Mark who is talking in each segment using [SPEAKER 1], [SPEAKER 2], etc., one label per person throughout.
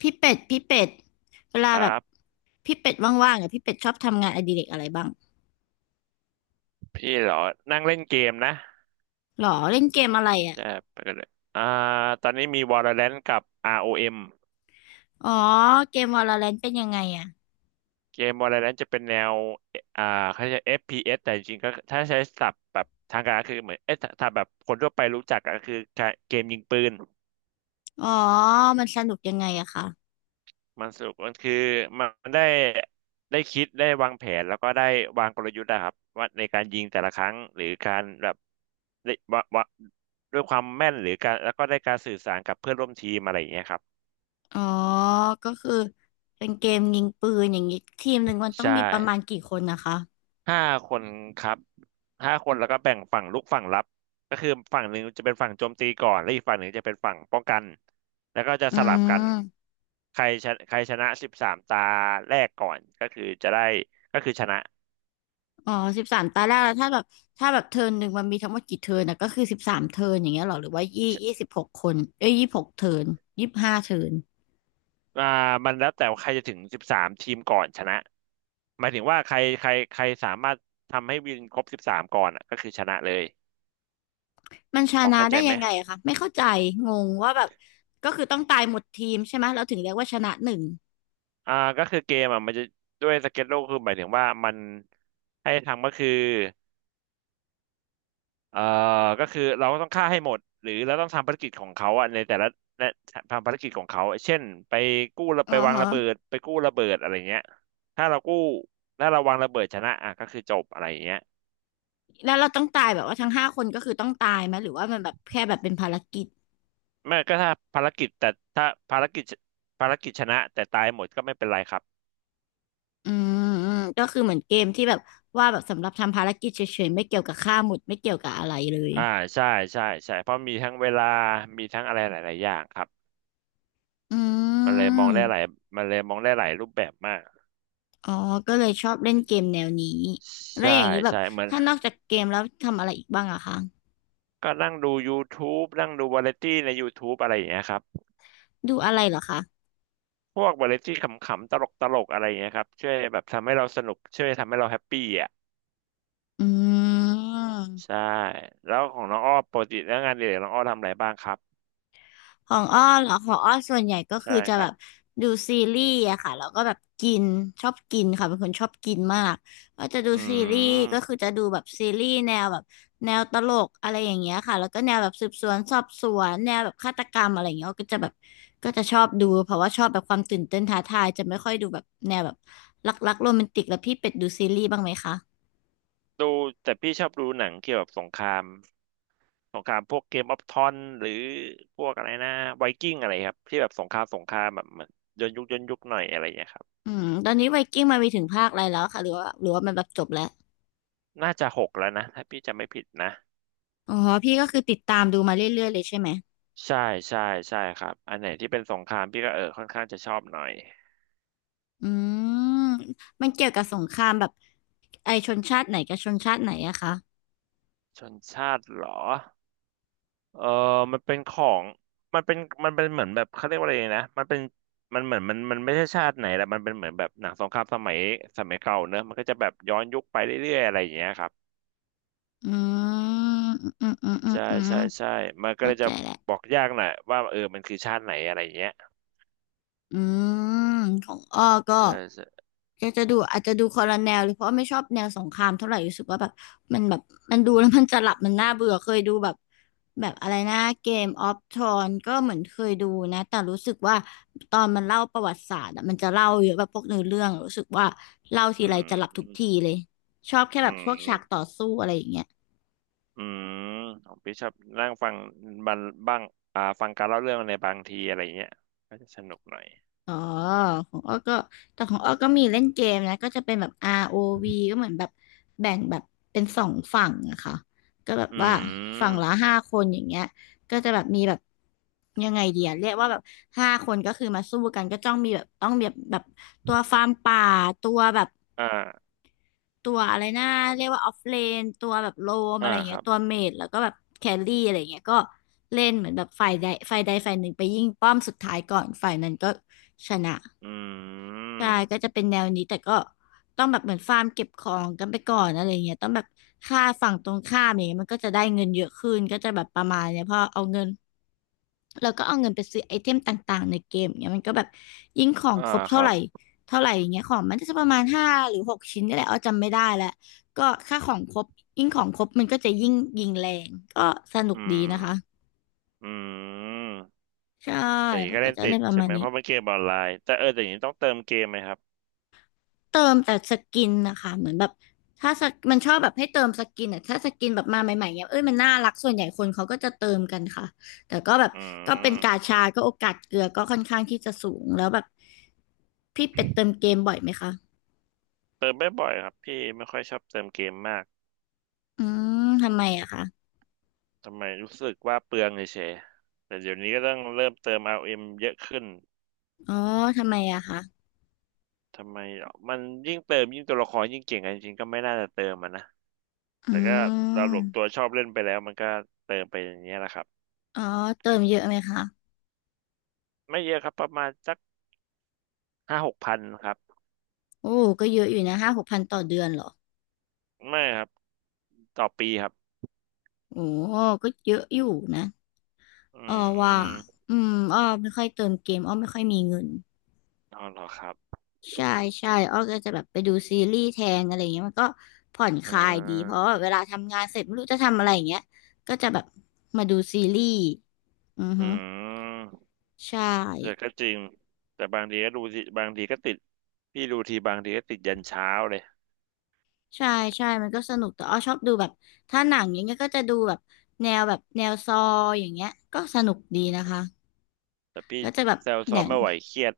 [SPEAKER 1] พี่เป็ดพี่เป็ดเวลา
[SPEAKER 2] ค
[SPEAKER 1] แบ
[SPEAKER 2] รั
[SPEAKER 1] บ
[SPEAKER 2] บ
[SPEAKER 1] พี่เป็ดว่างๆอ่ะพี่เป็ดชอบทำงานอดิเรกอะไรบ้าง
[SPEAKER 2] พี่เหรอนั่งเล่นเกมนะ
[SPEAKER 1] หรอเล่นเกมอะไรอ่ะ
[SPEAKER 2] จะไปกันเลยอ่าตอนนี้มี Valorant กับ ROM เอ็ม
[SPEAKER 1] อ๋อเกมวาโลแรนต์เป็นยังไงอ่ะ
[SPEAKER 2] เกม Valorant จะเป็นแนวอ่าเขาจะ FPS แต่จริงๆก็ถ้าใช้ศัพท์แบบทางการก็คือเหมือนเอ๊ะถ้าแบบคนทั่วไปรู้จักก็คือการเกมยิงปืน
[SPEAKER 1] อ๋อมันสนุกยังไงอะคะ
[SPEAKER 2] มันสนุกมันคือมันได้คิดได้วางแผนแล้วก็ได้วางกลยุทธ์นะครับว่าในการยิงแต่ละครั้งหรือการแบบได้วะวะด้วยความแม่นหรือการแล้วก็ได้การสื่อสารกับเพื่อนร่วมทีมอะไรอย่างเงี้ยครับ
[SPEAKER 1] อ๋อก็คือเป็นเกมยิงปืนอย่างนี้ทีมหนึ่งมันต้อง
[SPEAKER 2] ใช่
[SPEAKER 1] มีประมาณกี่คนนะคะ
[SPEAKER 2] ห้าคนครับห้าคนแล้วก็แบ่งฝั่งรุกฝั่งรับก็คือฝั่งหนึ่งจะเป็นฝั่งโจมตีก่อนและอีกฝั่งหนึ่งจะเป็นฝั่งป้องกันแล้วก็จะ
[SPEAKER 1] อื
[SPEAKER 2] สลับกัน
[SPEAKER 1] ม
[SPEAKER 2] ใครชนะใครชนะ13 ตาแรกก่อนก็คือจะได้ก็คือชนะ
[SPEAKER 1] อ๋อ13 ตาแรกแล้วถ้าแบบถ้าแบบเทิร์นหนึ่งมันมีทั้งหมดกี่เทิร์นนะก็คือ13 เทิร์นอย่างเงี้ยหรอหรือว่ายี่
[SPEAKER 2] ช
[SPEAKER 1] ยี่สิบหกคนเอ้ย26 เทิร์น25 เทิร์น
[SPEAKER 2] อ่ามันแล้วแต่ว่าใครจะถึงสิบสามทีมก่อนชนะหมายถึงว่าใครใครใครสามารถทำให้วินครบสิบสามก่อนอะก็คือชนะเลย
[SPEAKER 1] มันช
[SPEAKER 2] พอ
[SPEAKER 1] นะ
[SPEAKER 2] เข้าใจ
[SPEAKER 1] ได้
[SPEAKER 2] ไหม
[SPEAKER 1] ยังไงอะคะไม่เข้าใจงงว่าแบบก็คือต้องตายหมดทีมใช่ไหมเราถึงเรียกว่าชนะหนึ่ง
[SPEAKER 2] อ่าก็คือเกมอ่ะมันจะด้วยสเก็ตโลกคือหมายถึงว่ามันให้ทำก็คือ เอ่อก็คือเราต้องฆ่าให้หมดหรือเราต้องทำภารกิจของเขาอะในแต่ละและทำภารกิจของเขาเช่นไปกู้ระ
[SPEAKER 1] อ๋อ
[SPEAKER 2] ไปวาง
[SPEAKER 1] ฮะ
[SPEAKER 2] ระเบิดไปกู้ระเบิดอะไรเงี้ยถ้าเรากู้ถ้าเราวางระเบิดชนะอ่ะก็คือจบอะไรเงี้ย
[SPEAKER 1] แล้วเราต้องตายแบบว่าทั้งห้าคนก็คือต้องตายไหมหรือว่ามันแบบแค่แบบเป็นภารกิจ
[SPEAKER 2] ไม่ก็ถ้าภารกิจแต่ถ้าภารกิจภารกิจชนะแต่ตายหมดก็ไม่เป็นไรครับ
[SPEAKER 1] อืมอืมก็คือเหมือนเกมที่แบบว่าแบบสำหรับทำภารกิจเฉยๆไม่เกี่ยวกับฆ่าหมุดไม่เกี่ยวกับอะไรเลย
[SPEAKER 2] อ่าใช่ใช่ใช่ เพราะมีทั้งเวลามีทั้งอะไรหลายๆอย่างครับ
[SPEAKER 1] อื
[SPEAKER 2] มันเลยมองได้หลาย
[SPEAKER 1] ม
[SPEAKER 2] มันเลยมองได้หลายรูปแบบมาก
[SPEAKER 1] อ๋อก็เลยชอบเล่นเกมแนวนี้แล้ว
[SPEAKER 2] ใช่
[SPEAKER 1] อย่างนี้แบบ
[SPEAKER 2] ใช่เหมือน
[SPEAKER 1] ถ้านอกจากเกมแล้วทำอะไรอีกบ้างอะคะ
[SPEAKER 2] ก็นั่งดู YouTube นั่งดูวาไรตี้ใน YouTube อะไรอย่างเงี้ยครับ
[SPEAKER 1] ดูอะไรเหรอคะ
[SPEAKER 2] พวกวาไรตี้ขำๆตลกๆอะไรอย่างเงี้ยครับช่วยแบบทำให้เราสนุกช่วยทำให้เราแฮปปี้อ่ะ
[SPEAKER 1] อืม
[SPEAKER 2] ใช่แล้วของน้องอ้อปกติแล้วงานอดิเรกน้องอ้อทำอะไรบ้างครับ
[SPEAKER 1] ของอ้อเหรอของอ้อส่วนใหญ่ก็
[SPEAKER 2] ใช่
[SPEAKER 1] คือจะ
[SPEAKER 2] ค
[SPEAKER 1] แบ
[SPEAKER 2] รับ
[SPEAKER 1] บดูซีรีส์อะค่ะแล้วก็แบบกินชอบกินค่ะเป็นคนชอบกินมากก็จะดู
[SPEAKER 2] อื
[SPEAKER 1] ซีรีส์ก็คือ
[SPEAKER 2] ม
[SPEAKER 1] จะดูแบบซีรีส์แนวแบบแนวตลกอะไรอย่างเงี้ยค่ะแล้วก็แนวแบบสืบสวนสอบสวนแนวแบบฆาตกรรมอะไรอย่างเงี้ยอ้อก็จะแบบก็จะชอบดูเพราะว่าชอบแบบความตื่นเต้นท้าทายจะไม่ค่อยดูแบบแนวแบบรักๆโรแมนติกแล้วพี่เป็ดดูซีรีส์บ้างไหมคะ
[SPEAKER 2] ดูแต่พี่ชอบดูหนังเกี่ยวกับสงครามสงครามพวกเกมออฟทอนหรือพวกอะไรนะไวกิ้งอะไรครับที่แบบสงครามสงครามแบบเหมือนย้อนยุคย้อนยุคหน่อยอะไรอย่างเงี้ยครับ
[SPEAKER 1] อืมตอนนี้ไวกิ้งมามีถึงภาคอะไรแล้วค่ะหรือว่าหรือว่ามันแบบจบแล้ว
[SPEAKER 2] น่าจะหกแล้วนะถ้าพี่จำไม่ผิดนะ
[SPEAKER 1] อ๋อพี่ก็คือติดตามดูมาเรื่อยๆเลยใช่ไหม
[SPEAKER 2] ใช่ใช่ใช่ครับอันไหนที่เป็นสงครามพี่ก็เออค่อนข้างจะชอบหน่อย
[SPEAKER 1] อืมมันเกี่ยวกับสงครามแบบไอชนชาติไหนกับชนชาติไหนอะคะ
[SPEAKER 2] ชนชาติเหรอเออมันเป็นของมันเป็นมันเป็นเหมือนแบบเขาเรียกว่าอะไรนะมันเป็นมันเหมือนมันไม่ใช่ชาติไหนแหละมันเป็นเหมือนแบบหนังสงครามสมัยสมัยเก่าเนอะมันก็จะแบบย้อนยุคไปเรื่อยๆอะไรอย่างเงี้ยครับ
[SPEAKER 1] อืมอืมอืมอืม
[SPEAKER 2] ใช่
[SPEAKER 1] อืม
[SPEAKER 2] ใช่ใช่มันก็เล
[SPEAKER 1] เข้า
[SPEAKER 2] ยจะ
[SPEAKER 1] ใจแหล้ว
[SPEAKER 2] บอกยากหน่อยว่าเออมันคือชาติไหนอะไรอย่างเงี้ย
[SPEAKER 1] อืมของอ้อก็
[SPEAKER 2] ใช่ใช่
[SPEAKER 1] จะจะดูอาจจะดูคอลแนลเลยเพราะว่าไม่ชอบแนวสงครามเท่าไหร่รู้สึกว่าแบบมันแบบมันดูแล้วมันจะหลับมันน่าเบื่อเคยดูแบบแบบอะไรนะเกมออฟทรอนก็เหมือนเคยดูนะแต่รู้สึกว่าตอนมันเล่าประวัติศาสตร์อะมันจะเล่าเยอะแบบพวกเนื้อเรื่องรู้สึกว่าเล่าที
[SPEAKER 2] อื
[SPEAKER 1] ไรจะหลับทุกที
[SPEAKER 2] ม
[SPEAKER 1] เลยชอบแค่
[SPEAKER 2] อื
[SPEAKER 1] แบบพวกฉากต่อ
[SPEAKER 2] ม
[SPEAKER 1] สู้อะไรอย่างเงี้ย
[SPEAKER 2] อืมของพี่ชอบนั่งฟังบันบ้างฟังการเล่าเรื่องในบางทีอะไรเงี้ยก็จะสนุกหน่อย
[SPEAKER 1] อ๋อของอ้อก็แต่ของอ้อก็มีเล่นเกมนะก็จะเป็นแบบ ROV ก็เหมือนแบบแบ่งแบบเป็นสองฝั่งอะค่ะก็แบบ
[SPEAKER 2] อื
[SPEAKER 1] ว่าฝั่งละ
[SPEAKER 2] ม
[SPEAKER 1] ห้าคนอย่างเงี้ยก็จะแบบมีแบบยังไงเดียเรียกว่าแบบห้าคนก็คือมาสู้กันก็ต้องมีแบบต้องแบบแบบตัวฟาร์มป่าตัวแบบ
[SPEAKER 2] อ่า
[SPEAKER 1] ตัวอะไรนะเรียกว่าออฟเลนตัวแบบโลม
[SPEAKER 2] อ่า
[SPEAKER 1] อะไรอย่าง
[SPEAKER 2] ค
[SPEAKER 1] เงี้
[SPEAKER 2] รั
[SPEAKER 1] ย
[SPEAKER 2] บ
[SPEAKER 1] ตัวเมจแล้วก็แบบแครี่อะไรอย่างเงี้ยก็เล่นเหมือนแบบฝ่ายใดฝ่ายใดฝ่ายหนึ่งไปยิงป้อมสุดท้ายก่อนฝ่ายนั้นก็ชนะ
[SPEAKER 2] อืม
[SPEAKER 1] ใช่ก็จะเป็นแนวนี้แต่ก็ต้องแบบเหมือนฟาร์มเก็บของกันไปก่อนอะไรเงี้ยต้องแบบค่าฝั่งตรงข้ามอย่างเงี้ยมันก็จะได้เงินเยอะขึ้นก็จะแบบประมาณเนี้ยพอเอาเงินเราก็เอาเงินไปซื้อไอเทมต่างๆในเกมเงี้ยมันก็แบบยิ่งของ
[SPEAKER 2] อ่า
[SPEAKER 1] ครบ
[SPEAKER 2] ค
[SPEAKER 1] เท่า
[SPEAKER 2] รั
[SPEAKER 1] ไห
[SPEAKER 2] บ
[SPEAKER 1] ร่เท่าไหร่อย่างเงี้ยของมันก็จะประมาณ5 หรือ 6 ชิ้นนี่แหละอ้อจำไม่ได้แล้วก็ค่าของครบยิ่งของครบมันก็จะยิ่งยิงแรงก็สนุก
[SPEAKER 2] อื
[SPEAKER 1] ดี
[SPEAKER 2] ม
[SPEAKER 1] นะคะ
[SPEAKER 2] อืม
[SPEAKER 1] ใช่
[SPEAKER 2] แต่อย่างนี้
[SPEAKER 1] เขา
[SPEAKER 2] ก็
[SPEAKER 1] ก็
[SPEAKER 2] เล่น
[SPEAKER 1] จะ
[SPEAKER 2] ติ
[SPEAKER 1] เล่
[SPEAKER 2] ด
[SPEAKER 1] นประ
[SPEAKER 2] ใช่
[SPEAKER 1] มาณ
[SPEAKER 2] ไหม
[SPEAKER 1] นี้
[SPEAKER 2] เพราะมันเกมออนไลน์แต่เออแต่อย่างนี้ต้องเติมเกมไหมครับ
[SPEAKER 1] เติมแต่สกินนะคะเหมือนแบบถ้าสกมันชอบแบบให้เติมสกินอ่ะถ้าสกินแบบมาใหม่ๆเนี่ยเอ้ยมันน่ารักส่วนใหญ่คนเขาก็จะเติมกันค่ะแต่ก็แบบ
[SPEAKER 2] อื
[SPEAKER 1] ก็เป็นกา
[SPEAKER 2] ม
[SPEAKER 1] ชาก็โอกาสเกลือก็ค่อนข้างที่จะสูงแล้วแบบพี่เป็ดเติมเกมบ่อยไหมคะ
[SPEAKER 2] เติมไม่บ่อยครับพี่ไม่ค่อยชอบเติมเกมมาก
[SPEAKER 1] อืมทำไมอะคะ
[SPEAKER 2] ทำไมรู้สึกว่าเปลืองเฉยๆแต่เดี๋ยวนี้ก็ต้องเริ่มเติม RM เอ็มเยอะขึ้น
[SPEAKER 1] อ๋อทำไมอะคะ
[SPEAKER 2] ทำไมอ่ะมันยิ่งเติมยิ่งตัวละครยิ่งเก่งกันจริงๆก็ไม่น่าจะเติมมันนะ
[SPEAKER 1] อื
[SPEAKER 2] แต่ก็เราหลวมตัว
[SPEAKER 1] ม
[SPEAKER 2] ชอบเล่นไปแล้วมันก็เติมไปอย่างเงี้ยแหละครับ
[SPEAKER 1] อ๋อเติมเยอะไหมคะ
[SPEAKER 2] ไม่เยอะครับประมาณสัก5,000-6,000ครับ
[SPEAKER 1] โอ้ก็เยอะอยู่นะ5-6 พันต่อเดือนเหรอ
[SPEAKER 2] ไม่ครับต่อปีครับ
[SPEAKER 1] โอ้ก็เยอะอยู่นะ
[SPEAKER 2] อื
[SPEAKER 1] อ้อ
[SPEAKER 2] มอื
[SPEAKER 1] ว่า
[SPEAKER 2] ม
[SPEAKER 1] อืมอ้อไม่ค่อยเติมเกมอ้อไม่ค่อยมีเงิน
[SPEAKER 2] อ๋อเหรอครับ
[SPEAKER 1] ใช่ใช่อ้อก็จะแบบไปดูซีรีส์แทนอะไรอย่างเงี้ยมันก็ผ่อนค
[SPEAKER 2] อ่
[SPEAKER 1] ลายดีเพราะ
[SPEAKER 2] า
[SPEAKER 1] ว่าเวลาทำงานเสร็จไม่รู้จะทำอะไรอย่างเงี้ยก็จะแบบมาดูซีรีส์อือ
[SPEAKER 2] อื
[SPEAKER 1] ฮึ
[SPEAKER 2] ม
[SPEAKER 1] ใช
[SPEAKER 2] แต่
[SPEAKER 1] ่
[SPEAKER 2] ก็จริงแต่บางทีก็ดูสิบางทีก็ติดพี่ดูทีบางทีก็ติดยันเช้าเลย
[SPEAKER 1] ใช่ใช่มันก็สนุกแต่อ้อชอบดูแบบถ้าหนังอย่างเงี้ยก็จะดูแบบแนวแบบแนวซออย่างเงี้ยก็สนุกดีนะคะ
[SPEAKER 2] แต่พี่
[SPEAKER 1] ก็จะแบบ
[SPEAKER 2] แซว
[SPEAKER 1] ห
[SPEAKER 2] ซ้อ
[SPEAKER 1] นั
[SPEAKER 2] ม
[SPEAKER 1] ง
[SPEAKER 2] ไม่ไหวเครียด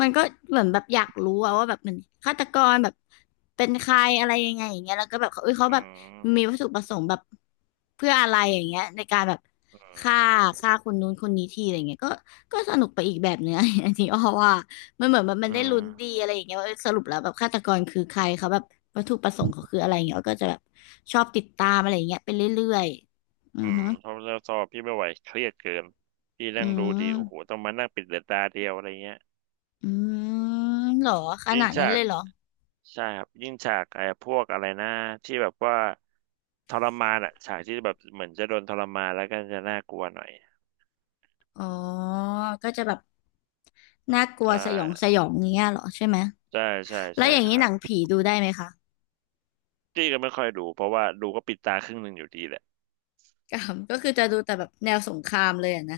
[SPEAKER 1] มันก็เหมือนแบบอยากรู้อะว่าแบบมันฆาตกรแบบเป็นใครอะไรยังไงอย่างเงี้ยแล้วก็แบบเขาเอ้ยเขา
[SPEAKER 2] อื
[SPEAKER 1] แบบมีวั
[SPEAKER 2] ม
[SPEAKER 1] ตถุประสงค์แบบเพื่ออะไรอย่างเงี้ยในการแบบ
[SPEAKER 2] อื
[SPEAKER 1] ฆ่า
[SPEAKER 2] ม
[SPEAKER 1] ฆ่าคนนู้นคนนี้ทีอะไรเงี้ยก็สนุกไปอีกแบบเนื้อ อันนี้อ้อว่ามันเหมือนแบบมั
[SPEAKER 2] อื
[SPEAKER 1] นได้ลุ้นดีอะ
[SPEAKER 2] ม
[SPEAKER 1] ไรอย่างเงี้ยว่าเอ้ยสรุปแล้วแบบฆาตกรคือใครเขาแบบวัตถุประสงค์เขาคืออะไรอย่างเงี้ยอ้อก็จะแบบชอบติดตามอะไรอย่างเงี้ยไปเรื่อยๆอื
[SPEAKER 2] อื
[SPEAKER 1] อฮึ
[SPEAKER 2] มเพราะเราสอบพี่ไม่ไหวเครียดเกินพี่
[SPEAKER 1] อื
[SPEAKER 2] นั่งดูทีโอ้โห
[SPEAKER 1] ม
[SPEAKER 2] ต้องมานั่งปิดเดือตาเดียวอะไรเงี้ย
[SPEAKER 1] อืมเหรอข
[SPEAKER 2] ยิ่
[SPEAKER 1] นา
[SPEAKER 2] ง
[SPEAKER 1] ดนั้
[SPEAKER 2] ฉา
[SPEAKER 1] นเล
[SPEAKER 2] ก
[SPEAKER 1] ยเหรอ
[SPEAKER 2] ใช่ครับยิ่งฉากไอ้พวกอะไรนะที่แบบว่าทรมานอะฉากที่แบบเหมือนจะโดนทรมานแล้วก็จะน่ากลัวหน่อย
[SPEAKER 1] อ๋อ ก็จะแบบน่ากลัว
[SPEAKER 2] ใช่
[SPEAKER 1] สยองสยองอย่างเงี้ยเหรอใช่ไหม
[SPEAKER 2] ใช่ใช่
[SPEAKER 1] แล้ว
[SPEAKER 2] ใช่
[SPEAKER 1] อย่าง
[SPEAKER 2] ค
[SPEAKER 1] นี้
[SPEAKER 2] รั
[SPEAKER 1] หนั
[SPEAKER 2] บ
[SPEAKER 1] งผีดูได้ไหมคะ
[SPEAKER 2] พี่ก็ไม่ค่อยดูเพราะว่าดูก็ปิดตาครึ่งหนึ่งอยู่ดีแหละ
[SPEAKER 1] กาม ก็คือจะดูแต่แบบแนวสงครามเลยอะนะ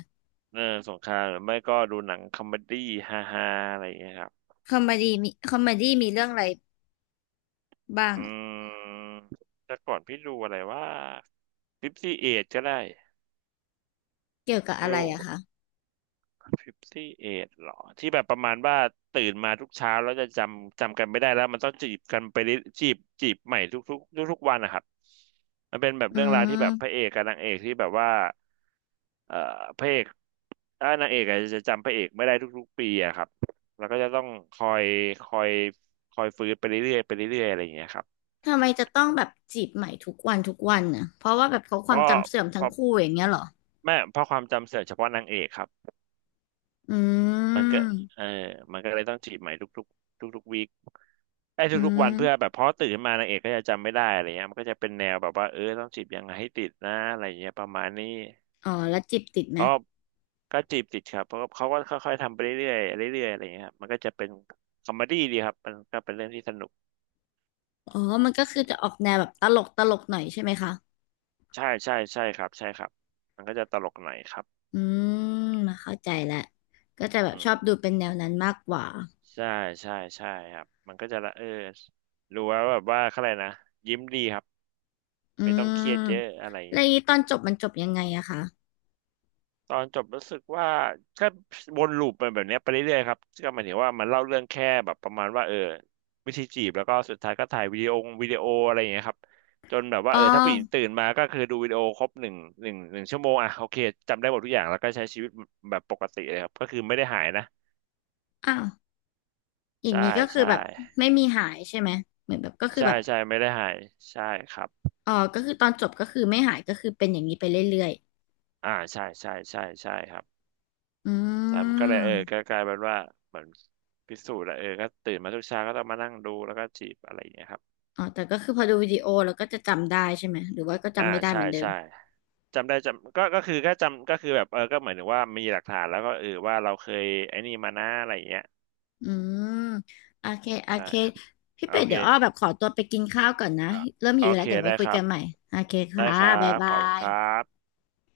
[SPEAKER 2] เออสงครามหรือไม่ก็ดูหนังคอมเมดี้ฮาฮาอะไรอย่างเงี้ยครับ
[SPEAKER 1] คอมเมดี้มีคอมเมดี้มีเรื่องอะไรบ้าง
[SPEAKER 2] อื
[SPEAKER 1] อะ
[SPEAKER 2] มแต่ก่อนพี่ดูอะไรว่าฟิฟตี้เอก็ได้
[SPEAKER 1] เกี่ยวกับ
[SPEAKER 2] ไม่
[SPEAKER 1] อะไร
[SPEAKER 2] รู้
[SPEAKER 1] อะคะ
[SPEAKER 2] 5เหรอที่แบบประมาณว่าตื่นมาทุกเช้าแล้วจะจำกันไม่ได้แล้วมันต้องจีบกันไปเรื่อยจีบใหม่ทุกๆวันนะครับมันเป็นแบบ
[SPEAKER 1] อื
[SPEAKER 2] เรื่องราวที่แบบพระ
[SPEAKER 1] ม
[SPEAKER 2] เอกกับนางเอกที่แบบว่าเอ่อพระเอกถ้านางเอกอาจจะจำพระเอกไม่ได้ทุกๆปีอะครับแล้วก็จะต้องคอยคอยคอยฟื้นไปเรื่อยๆไปเรื่อยๆอะไรอย่างเงี้ยครับ
[SPEAKER 1] ทำไมจะต้องแบบจีบใหม่ทุกวันทุกวันน่ะเพราะว่าแบบเขาค
[SPEAKER 2] เพ
[SPEAKER 1] วาม
[SPEAKER 2] ราะ
[SPEAKER 1] จำเสื่อม
[SPEAKER 2] เพ
[SPEAKER 1] ทั้ง
[SPEAKER 2] ราะ
[SPEAKER 1] คู่อย่างเงี้ยเหรอ
[SPEAKER 2] แม่เพราะความจำเสื่อมเฉพาะนางเอกครับ
[SPEAKER 1] อื
[SPEAKER 2] มันก็เออ
[SPEAKER 1] ม
[SPEAKER 2] มันก็เลยต้องจีบใหม่ทุกๆทุกๆวีคไอ้
[SPEAKER 1] อื
[SPEAKER 2] ทุกๆวันเพื่อแบ
[SPEAKER 1] ม
[SPEAKER 2] บเพราะตื่นขึ้นมานางเอกก็จะจำไม่ได้อะไรเงี้ยมันก็จะเป็นแนวแบบว่าเออต้องจีบยังไงให้ติดนะอะไรเงี้ยประมาณนี้
[SPEAKER 1] อ๋อ แล้วจีบติดไหม
[SPEAKER 2] เพราะก็จีบติดครับเพราะเขาก็ค่อยๆทำไปเรื่อยๆเรื่อยๆอะไรเงี้ยครับมันก็จะเป็นคอมเมดี้ดีครับมันก็เป็นเรื่องที่สนุก
[SPEAKER 1] อ๋อมันก็คือจะออกแนวแบบตลกตลกหน่อยใช่ไหมคะ
[SPEAKER 2] ใช่ใช่ใช่ครับใช่ครับมันก็จะตลกหน่อยครับ
[SPEAKER 1] อืมมาเข้าใจแล้วก็จะแบ
[SPEAKER 2] อื
[SPEAKER 1] บชอ
[SPEAKER 2] ม
[SPEAKER 1] บดูเป็นแนวนั้นมากกว่า
[SPEAKER 2] ใช่ใช่ใช่ครับมันก็จะละเออรู้ว่าแบบว่าเขาอะไรนะยิ้มดีครับ
[SPEAKER 1] อื
[SPEAKER 2] ไม่ต้องเค
[SPEAKER 1] ม
[SPEAKER 2] รียดเยอะอะไร
[SPEAKER 1] แล้วอย่างนี้ตอนจบมันจบยังไงอะคะ
[SPEAKER 2] ตอนจบรู้สึกว่าก็วนลูปไปแบบเนี้ยไปเรื่อยๆครับก็หมายถึงว่ามันเล่าเรื่องแค่แบบประมาณว่าเออวิธีจีบแล้วก็สุดท้ายก็ถ่ายวิดีโออะไรอย่างเงี้ยครับจนแบบว่า
[SPEAKER 1] อ๋อ
[SPEAKER 2] เออถ้าผู้หญิงตื่นมาก็คือดูวิดีโอครบหนึ่งชั่วโมงอ่ะโอเคจำได้หมดทุกอย่างแล้วก็ใช้ชีวิตแบบปกติเลยครับก็คือไม่ได้หายนะ
[SPEAKER 1] อ้าวอย่าง
[SPEAKER 2] ใช่
[SPEAKER 1] นี้ก็คือ
[SPEAKER 2] ใช่
[SPEAKER 1] แบบไม่มีหายใช่ไหมเหมือนแบบก็คือ
[SPEAKER 2] ใช่
[SPEAKER 1] แบบ
[SPEAKER 2] ใช่ไม่ได้หายใช่ครับ
[SPEAKER 1] อ๋อก็คือตอนจบก็คือไม่หายก็คือเป็นอย่างนี้ไปเรื่อย
[SPEAKER 2] อ่าใช่ใช่ใช่ใช่ครับ
[SPEAKER 1] ๆอื
[SPEAKER 2] แต่มันก็
[SPEAKER 1] ม
[SPEAKER 2] เลยเออก็กลายเป็นว่าเหมือนพิสูจน์แล้วเออก็ตื่นมาทุกเช้าก็ต้องมานั่งดูแล้วก็จีบอะไรอย่างเงี้ยครับ
[SPEAKER 1] อ๋อแต่ก็คือพอดูวิดีโอแล้วก็จะจำได้ใช่ไหมหรือว่าก็
[SPEAKER 2] อ่า
[SPEAKER 1] จำไม่ได้เห
[SPEAKER 2] ใช่
[SPEAKER 1] มือนเดิม
[SPEAKER 2] ใช่จำได้จำก็ก็คือแค่จำก็คือแบบเออก็เหมือนถึงว่ามีหลักฐานแล้วก็เออว่าเราเคยไอ้นี่มานะอะไรอย่างเงี้ย
[SPEAKER 1] อืมโอเคโอ
[SPEAKER 2] ใช่
[SPEAKER 1] เคพี่
[SPEAKER 2] โอ
[SPEAKER 1] เป็ด
[SPEAKER 2] เค
[SPEAKER 1] เดี๋ยวอ้อแบบขอตัวไปกินข้าวก่อนนะ
[SPEAKER 2] อ่ะ
[SPEAKER 1] เริ่ม
[SPEAKER 2] โอ
[SPEAKER 1] หิวแล้
[SPEAKER 2] เค
[SPEAKER 1] วเดี๋ยวไว้
[SPEAKER 2] ได้
[SPEAKER 1] คุ
[SPEAKER 2] ค
[SPEAKER 1] ย
[SPEAKER 2] รั
[SPEAKER 1] กั
[SPEAKER 2] บ
[SPEAKER 1] นใหม่โอเค
[SPEAKER 2] ได้
[SPEAKER 1] ค่ะ
[SPEAKER 2] ครั
[SPEAKER 1] บ๊าย
[SPEAKER 2] บข
[SPEAKER 1] บา
[SPEAKER 2] อบคุณครั
[SPEAKER 1] ย
[SPEAKER 2] บ